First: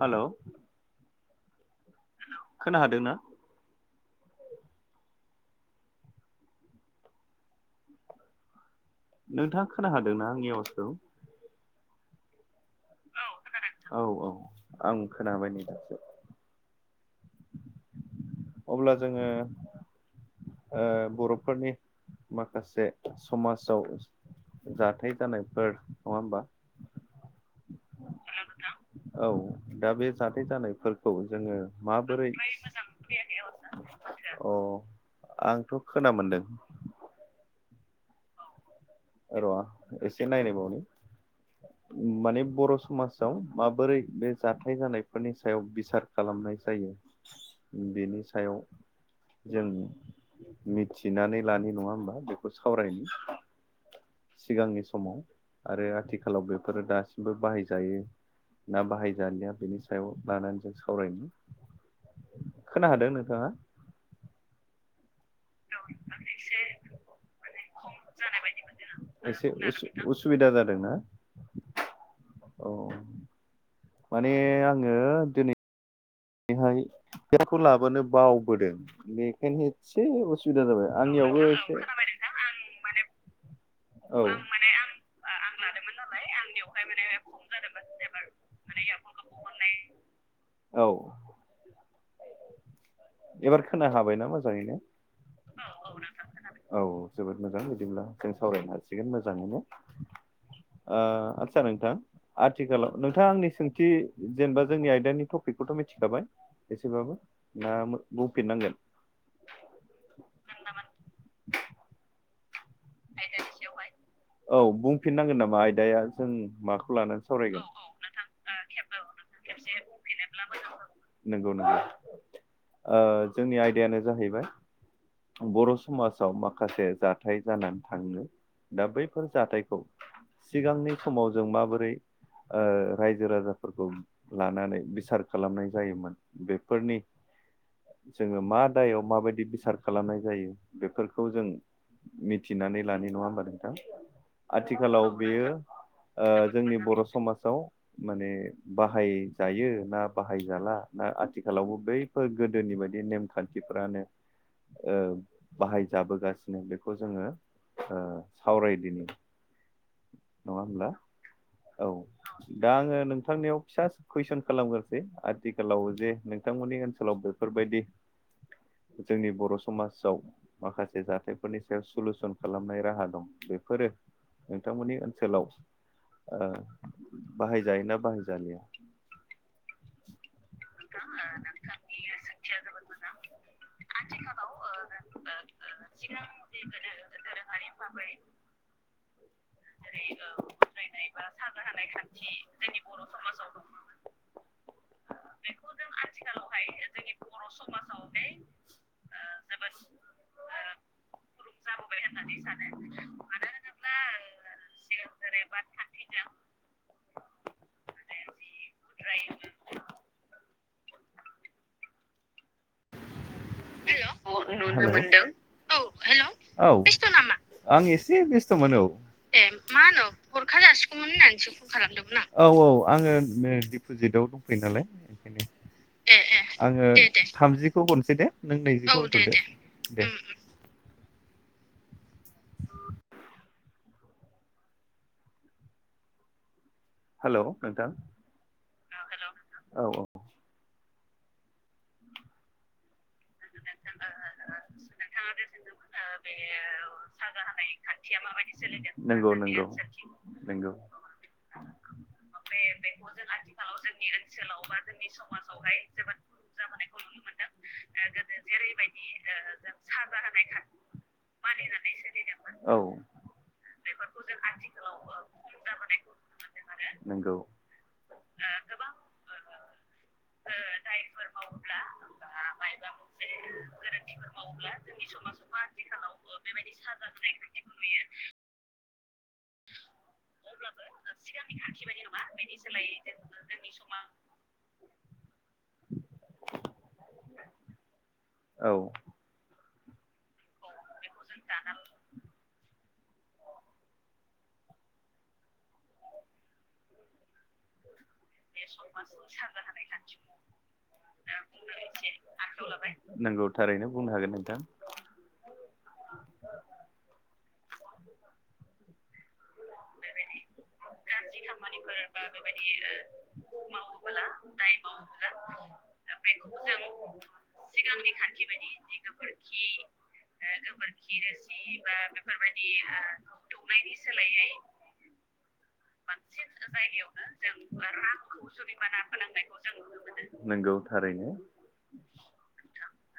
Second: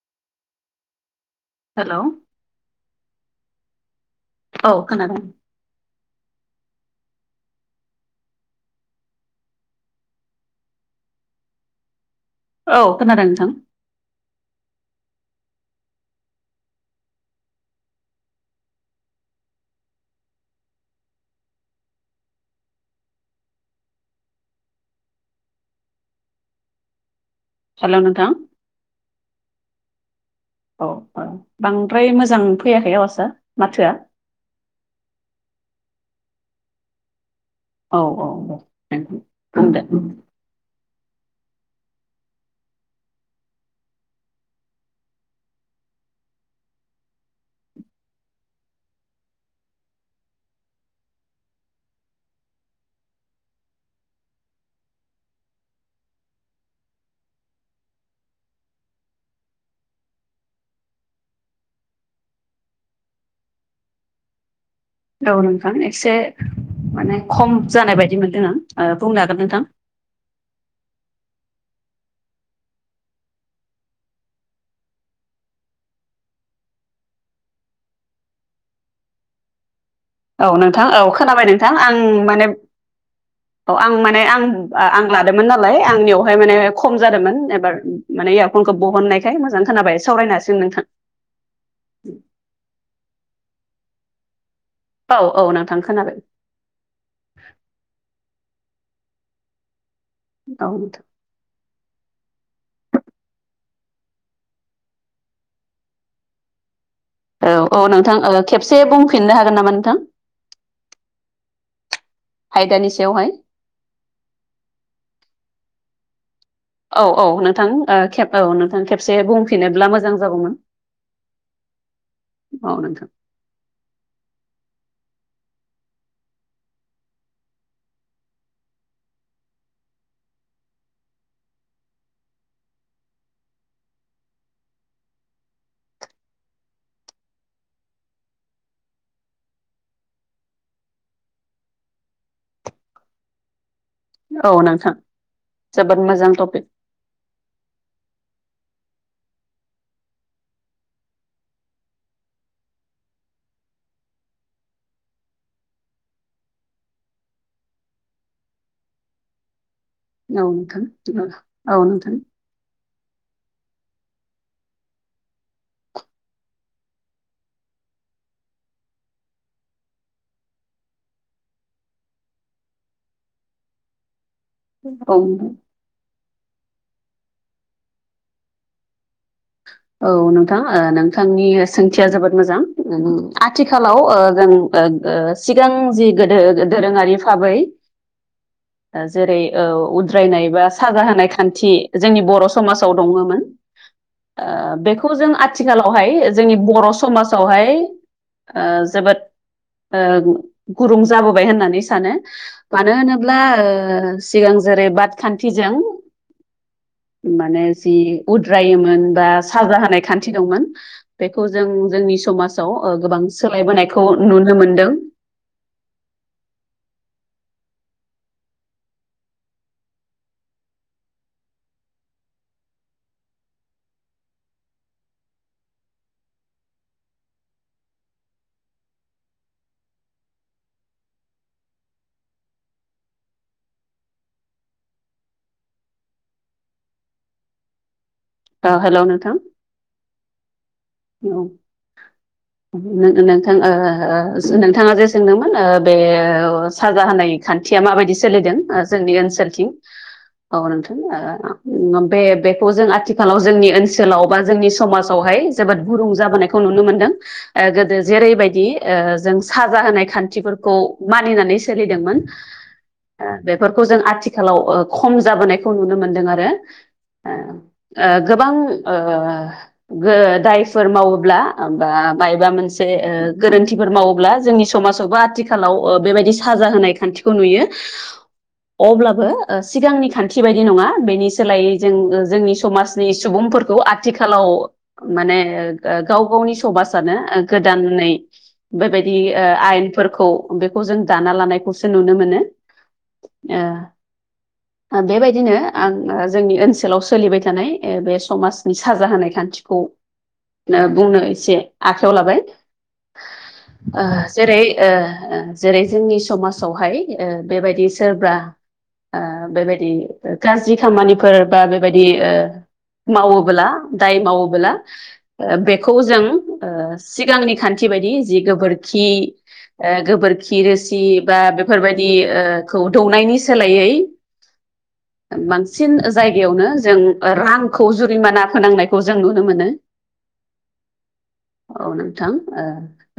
हेल' हेल' खोना हादोंना? औ खोनादों। नोंथाङा खोना हादोंना आंनि आवाजखौ। औ खोनादों नोंथां औ औ आं खोनाबाय नै दासो। अब्ला जोङो ओ बर'फोरनि माखासे समाजाव जाथाय जानायफोर नङा होमबा हेल' नोंथां। औ दा बे जाथाय औ जानायफोरखौ औ जोङो बांद्राय माबोरै मोजां अ फैयाखै आवाजआ माथोआ आंथ' खोना मोनदों। औ औ दे। नोंथां र' एसे बुंदो नायनायबावनि माने बर' समाजाव माबोरै बे जाथाय जानायफोरनि सायाव बिसार खालामनाय जायो बेनि सायाव जों मिथिनानै लानाय नङा होमबा बेखौ सावरायनो सिगांनि समाव आरो आथिखालाव बेफोरो दासिमबो बाहाय जायो। ना बाहायजालिया बेनि सायाव लानानै जों सावरायनो खोना हादों नोंथाङा? औ नोंथां एसे माने खम जानाय बायदि मोनदों आं बुंनो हागोन नोंथां। खोनादोंना? औ माने आङो दिनै बेहाय [inaudible] लाबोनो बावबोदों बेखायनो एसे औ उसुबिदा नोंथां जाबाय औ आंनि खोनाबाय नोंथां आं माने अ आं औ माने आं आं लादोंमोन नालाय आंनियावहाय माने खम जादोंमोन एबार माने इरफन खौ बहननायखाय मोजां खोनाबाय सावरायनो हासिगोन औ नोंथां। एबार खोना हाबाय ना मोजां? मोजाङैनो औ औ नोंथां खोनाबाय औ जोबोद मोजां बिदिब्ला जों सावरायनो हा थिगैनो मोजाङैनो औ ओ नोंथां आथि सार नोंथां आथिखालाव नोंथाङा आंनि सोंथि जेनेबा जोंनि आयदानि टपिकखौथ' मिथिखाबाय? एसेबाबो दा मो थां ओ खेबसे बुंफिननो हागोन नामा नोंथां? आयदानि सायावहाय औ बुंफिननांगोन नामा आयदाया जों माखौ औ लानानै औ सावरायगोन नोंथां ओ खेब औ नोंथां खेबसे बुंफिनोब्ला मोजां जागौमोन। नंगौ नंगौ औ ओ नोंथां जोंनि आयदायानो जाहैबाय बर' समाजाव माखासे जाथाय जानानै थाङो दा बैफोर जाथायखौ सिगांनि समाव जों माबोरै ओ रायजो राजाफोरखौ लानानै बिसार खालामनाय जायोमोन बेफोरनि जोङो मा दायाव माबायदि बिसार खालामनाय जायो बेफोरखौ जों मिथिनानै लानि नङा होमबा नोंथां? औ नोंथां आथिखालाव बेयो जोबोद मोजां ओ टपिक जोंनि बर' समाजाव माने बाहायजायो ना बाहायजाला ना आथिखालावबो बैफोर गोदोनि बायदि नेमखान्थिफ्रा फ्रानो ओ बाहाय जाबोगासिनो बेखौ जोङो ओ सावरायदिनि। औ नङा होमब्ला नोंथां औ नोंथां। दा आङो नोंथांनियाव फिसा कुइसन खालामगोरसै आथिखालाव जे नोंथांमोननि ओनसोलाव बेफोरबायदि जोंनि बर' बर' समाजाव माखासे जाथायफोरनि सायाव सलुसन खालामनाय राहा दं बेफोरो नोंथांमोननि औ ओनसोलाव ओ बाहायजायोना बाहायजालिया? औ नोंथां ओ नोंथांनि सोंथिया जोबोद मोजां। आथिखालाव ओ ओं ओं ओ सिगां जि गोदो दोरोङारि भाबै ओ जेरै ओ उद्रायनाय बा साजा होनाय खान्थि जोंनि बर' समाजाव दङमोन। ओ बेखौ जों आथिखालावहाय जोंनि बर' समाजावहाय ओ जोबोद ओ गुरुं जाबोबाय होननानै सानो मानो होनोब्ला ओ सि सिगां जेरै बादखान्थिजों माने जि उद्रायोमोन बा साजा होनाय खान्थि दंमोन बेखौ जों जोंनि समाज याव गोबां सोलायबोनायखौ हेल' नुनो मोनदों। औ हेल' बेस्थ' नामा? आं एसे बेस्थ'मोन औ। औ औ आङो दिपुजिटआव दंफैयो नालाय ओंखायनो आङो थामजिखौ हनसै दे नों नैजिखौ होथ'दो दे। हेलौ नोंथां। औ हेल' नोंथां। औ औ औ नों नोंथां ओ ओ ओ नोंथाङा जे सोंदोंमोन ओ बे ओ साजा होनाय खान्थिया मा माबायदि सोलिदों ओ जोंनि ओनसोलथिं औ नंगौ नोंथां ओ बे बेखौ जों आथिखालाव जोंनि ओनसोलाव बा जोंनि समाजावहाय जोबोद गुरुं जाबोनायखौ नुनो मोनदों। ओ गोदो जेरैबायदि ओ जों साजा होनाय खान्थिफोरखौ मानिनानै सोलिदोंमोन। औ ओ बेफोरखौ जों आथिखालाव खम जाबोनायखौ नुनो मोनदों आरो नोंगौ ओ ओ गोबां ओ गो दायफोर मावोब्ला बा बायबा मोनसे गोरोन्थिफोर मावोब्ला जोंनि समाजावबो आथिखाल आथिखालाव बेबायदि साजा होनाय खान्थिखौ नुयो अब्लाबो सिगांनि खान्थि बायदि नङा बेनि सोलायै जों जोंनि समाजनि सुबुं फोरखौ आथिखालाव माने गाव गावनि समाजानो गोदानै औ बेबायदि ओ आयेनफोर फोरखौ बेखौ जों दाना लानायखौसो नुनो मोनो ओ बेबायदिनो आं जोंनि ओनसोलाव सोलिबाय था थानाय बे समाजनि साजा होनाय खान्थिखौ बुंनो एसे आखायाव लाबाय नोंगौ था ओ जेरै ओ जेरै जोंनि समाजावहाय बेबायदि सोरबा ओ बेबाय दि गाज्रि खामानिफोर बा बेबायदि मावोब्ला दाय मावोबोला ओ बेखौ जों ओ सिगांनि खान्थि बायदि जि गोबोरखि ओ। गोबोरखि रोसि बा बेफोरबायदि ओ खौ दौनायनि सोलायै। ओ बांसिन ओ जायगायावनो जों ओ रांखौ जुरिमाना फोनांनायखौ जों नुनो मोनो। नंगौ थारैनो औ नोंथां ओ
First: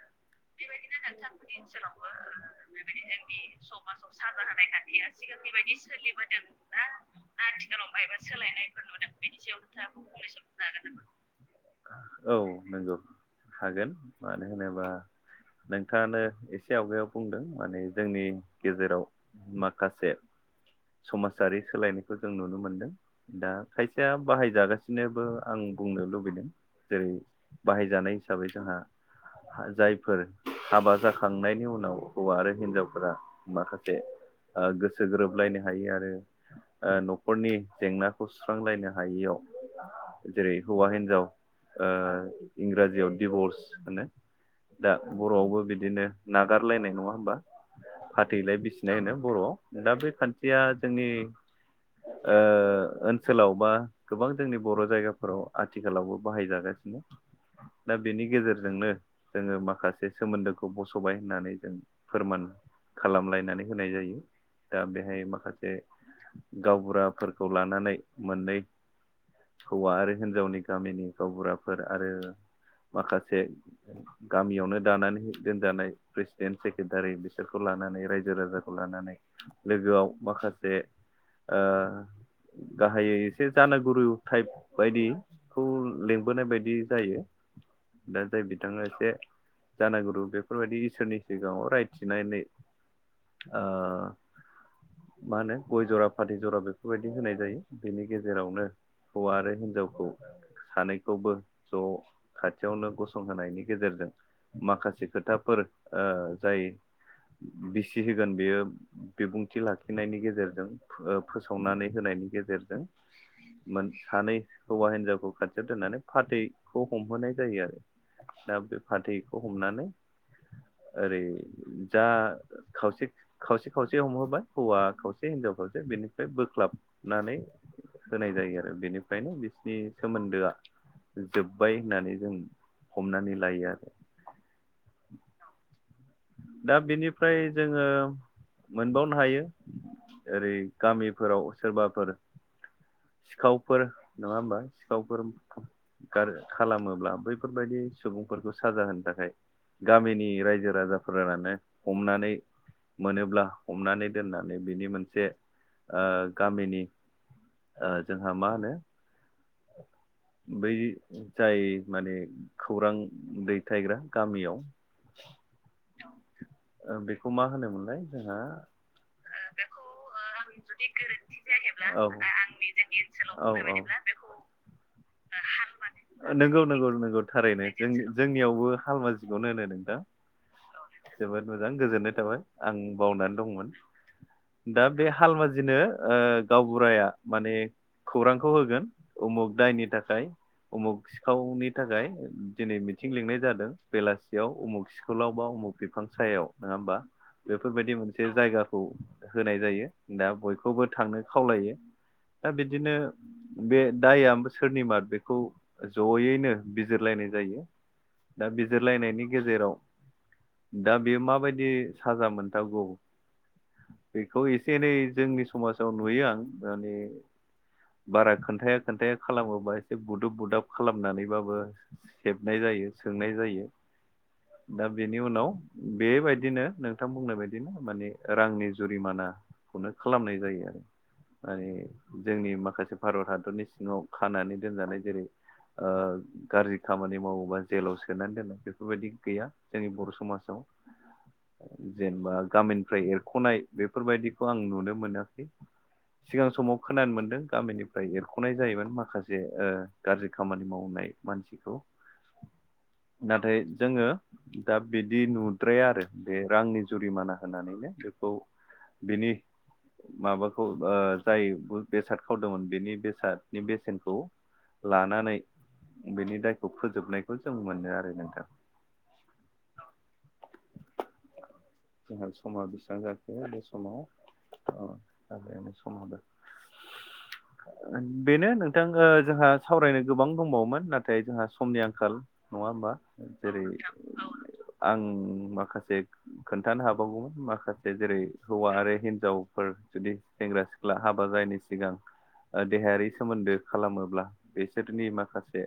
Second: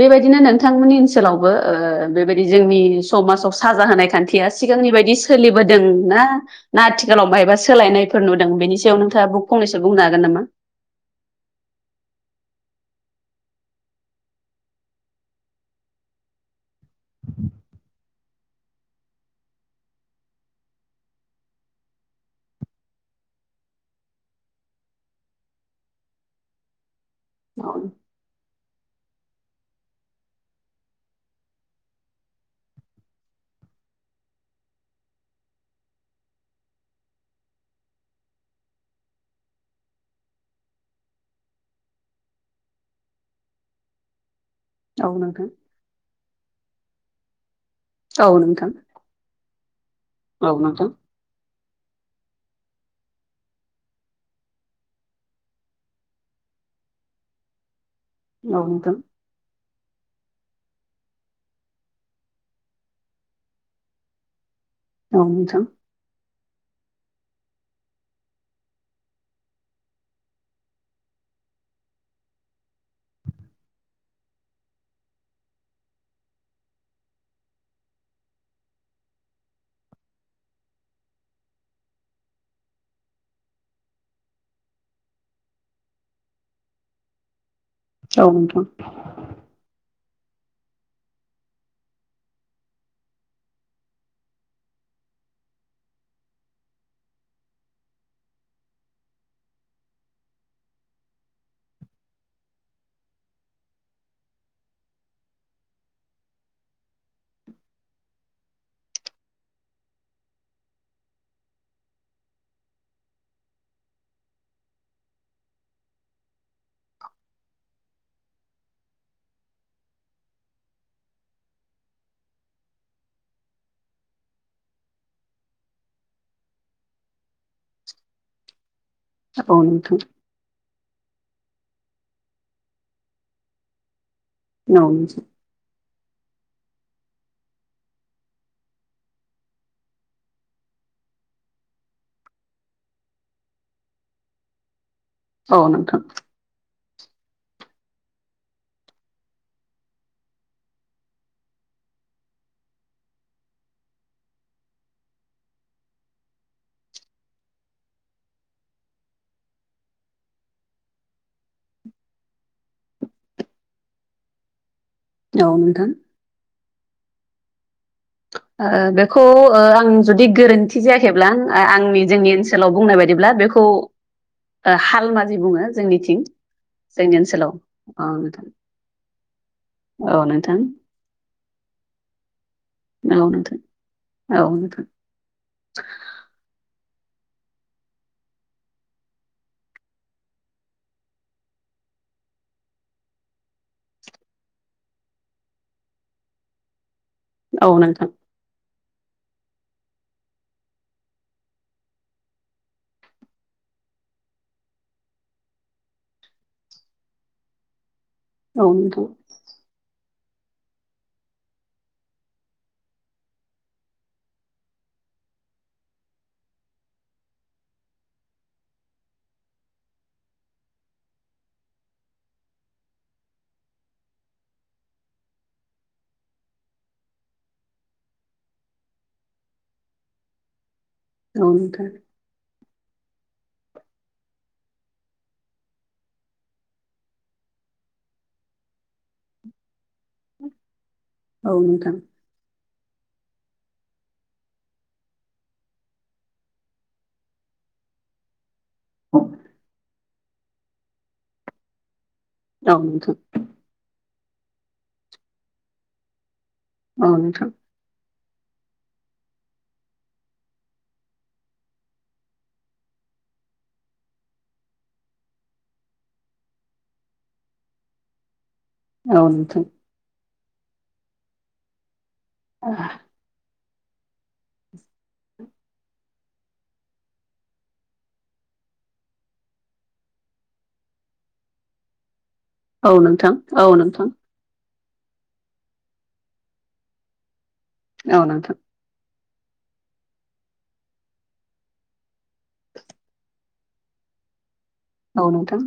बेबाय नो नोंथांमोननि ओनसोलावबो ओ बेबायदि जोंनि समाजाव साजा होनाय खान्थिया सिगांनि बायदि। सोलिबोदों ना ना आथिखालाव मायबा सोलायनायफोर नुदों बेनि सायाव नोंथाङा बुक फंनैसो बुंनो हागोन ज नाम [unintelligible] औ नोंगौ हागोन मानो होनोबा नोंथाङानो एस एसे आवगायाव बुंदों माने जोंनि गेजेराव माखासे। समाजारि सोलायनायखौ जों नुनो मोनदों दा खायसेया बाहायजागासिनोबो आं। बुंनो लुबैदों जेरै औ बाहायजानाय हिसाबै जोंहा हा जाय। फोर हाबा जाखांनायनि उनाव हौवा आरो हिन्जावफोरा माखासे। ओ गोसो गोरोबलायनो हायो आरो। ओ न'खरनि जेंनाखौ सुस्रांलायनो हायैयाव जेरै हौवा हिन्जाव। ओ इंराजियाव दिभर्स होनो। दा औ नोंथां बर'आवबो बिदिनो नागारलायनाय नङा होमबा। औ फाथैलाय नोंथां बिसिनाय होनो बर'आव दा बे औ खान्थिया नोंथां जोंनि। ओ। ओनसोलाव बा गोबां जोंनि बर' जायगाफोराव आथिखालावबो बाहायजागासिनो। दा बेनि औ गेजेरजोंनो। नोंथां जोङो माखासे सोमोन्दोखौ बस'बाय होननानै जों फोरमान। खालामलायनानै होनाय जायो दा बेहाय माखासे। गावबुराफोरखौ लानानै मोननै। हौवा आरो हिन्जावनि गामिनि गावबुराफोर आरो माखासे। गामियावनो दानानै दोनजानाय प्रेसिडेन्ट सेक्रेटारि बिसोरखौ लानानै रायजो राजाखौ ला लानानै लोगोआव माखासे ओ। गाहायै एसे जानोगुरु टाइप बायदि खौ लिंबोनाय बायदि जायो। औ नोंथां। नो एसे जा जानाय गुरु बेफोरबायदि इसोरनि सिगाङाव रायथिनायनै ओ। मा होनो गय जरा फाथै जरा बेफोरबायदि होनाय जायो बेनि गेजेरावनो। हौवा आरो हिन्जावखौ सानैखौबो ज' खाथियावनो गसं। होनायनि गेजेरजों माखासे खोथाफोर ओ जायो। बिसि होगोन बेयो बिबुंथि लाखिनायनि गेजेरजों फो ओ फोसावनानै होनाय। बिनि गेजेरजों मोन सानै हौवा हिन्जावखौ खाथियाव दोननानै फाथै खौ हमहोनाय जायो आरो दा बे फाथैखौ हमनानै ओरै जा खावसे खावसे खावसे हमहोबाय हौवा खावसे हिन्जाव खावसे बेनिफ्राय बोख्लाबनानै होनाय जायो आरो बेनिफ्रायनो औ बिसिनि नोंथां सोमोन्दोआ जोब्बाय होननानै जों हमनानै लायो आरो। [unintelligible] दा बेनिफ्राय जोङो मोनबावनो हायो ओरै गामिफोराव सोरबाफोर सिखावफोर नङा होमबा सिखावफोरोम औ नोंथां गार खालामो ब्ला बैफोरबायदि सुबुंफोरखौ साजा होनो थाखाय गामिनि रायजो राजाफोरानो हम नानै मोनोब्ला हमनानै दोननानै बिनि मोनसे ओ गामिनि ओ जोंहा मा होनो बै जाय माने खौरां दैथायग्रा गामियाव औ नोंथां। बेखौ मा होनोमोनलाय? जोंहा ओ बेखौ ओ आं जुदि गोरोन्थि जायाखैब्ला आंनि जोंनि ओनसोलाव बुंनाय बायदि ब्ला बेखौ ओ हालमाजि बुङो जोंनिथिं नंगौ नंगौ जोंनि नंगौ ओनसोलाव थारैनो ओम जोंनियावबो हालमाजिखौनो होनो नोंथां औ नोंथां। जोबोद मोजां गोजोननाय थाबाय। आं औ बावनानै नोंथां दंमोन औ दा नोंथां बे हालमाजिनो ओ गावबुराया माने खौरांखौ होगोन उमुग दायनि थाखाय उमुग सिखावनि थाखाय दिनै मिथिं लिंनाय जादों बेलासियाव उमुग सिखलाव बाव बिफां सायाव नङा होमबा औ बेफोरबायदि नोंथां मोनसे जायगा खौ होनाय जायो दा बयखौबो थांनो खावलायो। दा बिदिनो बे दायया सोरनि मार बेखौ जयैनो बिजिरलायनाय जायो। दा औ नोंथां बिजिरलायनायनि गेजेराव दा बेयो माबायदि साजा मोनथावगौ बेखौ एसे एनै जोंनि समाजाव नुयो आं माने बारा खोन्थायाखै खोन्थाया खालामोबा एसे बुदुब बुदाब खालामनानैबाबो सेबनाय जायो सोंनाय जायो। दा बेनि उनाव बेबायदिनो नोंथां बुंनाय बायदि माने रांनि जुरिमाना खालामनाय जायो आरो औ मानि नोंथां जोंनि माखासे भारत हादरनि सिङाव खानानै दोनजानाय जेरै ओ गाज्रि खामानि मावोबा जेलाव सोनानै दोन बे बेफोरबायदि गैया जोंनि बर' समाजाव औ नोंथां जेनेबा गामिनि ओमफ्राय एरख'नाय बेफोरबायदिखौ आं नुनो मोनाखै सिगां समाव खोनानो मोनदों गामिनिफ्राय एरख जायोमोन माखासे ओ गाज्रि खामानि मावनाय मानसिखौ औ नोंथां नाथाय जोङो दा बिदि नुद्राया आरो बे रांनि औ जुरिमाना नोंथां होनानैनो बेखौ बिनि माबाखौ ओ जाय बेसाद खावदोंमोन बेनि बे सादनि बेसेनखौ लानानै बेनि दायखौ फोजोबनायखौ जों मोनो आरो नोंथां। औ नोंथां। जोंहा समा बेसेबां जाखो बे समाव [inaudible] ओ बेनो नोंथां ओ जोंहा सावरायनो गोबां दंबावोमोन नाथाय जोंहा समनि आंखाल नङा होमबा? औ नोंथां जेरै औ नोंथां औ नोंथां आं माखासे खोन्थानो हाबावगौमोन माखासे जेरै हौवा आरो हिन हिनजावफोर जुदि सेंग्रा सिख्ला हाबा जायैनि सिगां ओ देहायारि सोमोन्दो खालामोब्ला बिसोरनि औ नोंथां माखासे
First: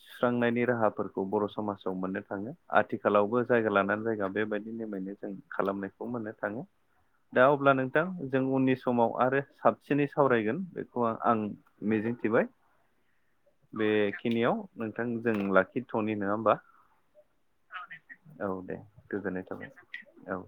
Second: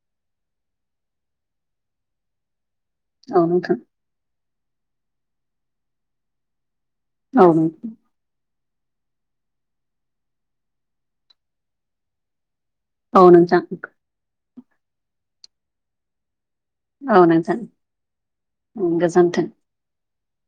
सुस्रांनायनि राहाफोरखौ बर' समाजाव मोननो थाङो। आथिखालावबो औ जायगा नोंथां लानानै जायगा बेबायदि [unintelligible] जों खालामनायखौ मोननो थाङो दा औ नों अब्ला नोंथां जों उननि समाव आरो साबसिनै सावरायगोन बेखौ आ-आं मिजिंथिबाय। औ नोंथां बेखिनियाव नोंथां जों लाखिथ'नि नङा होमबा? औ नोंथां औ दे गोजोननाय गोजोन्थों थाबाय औ।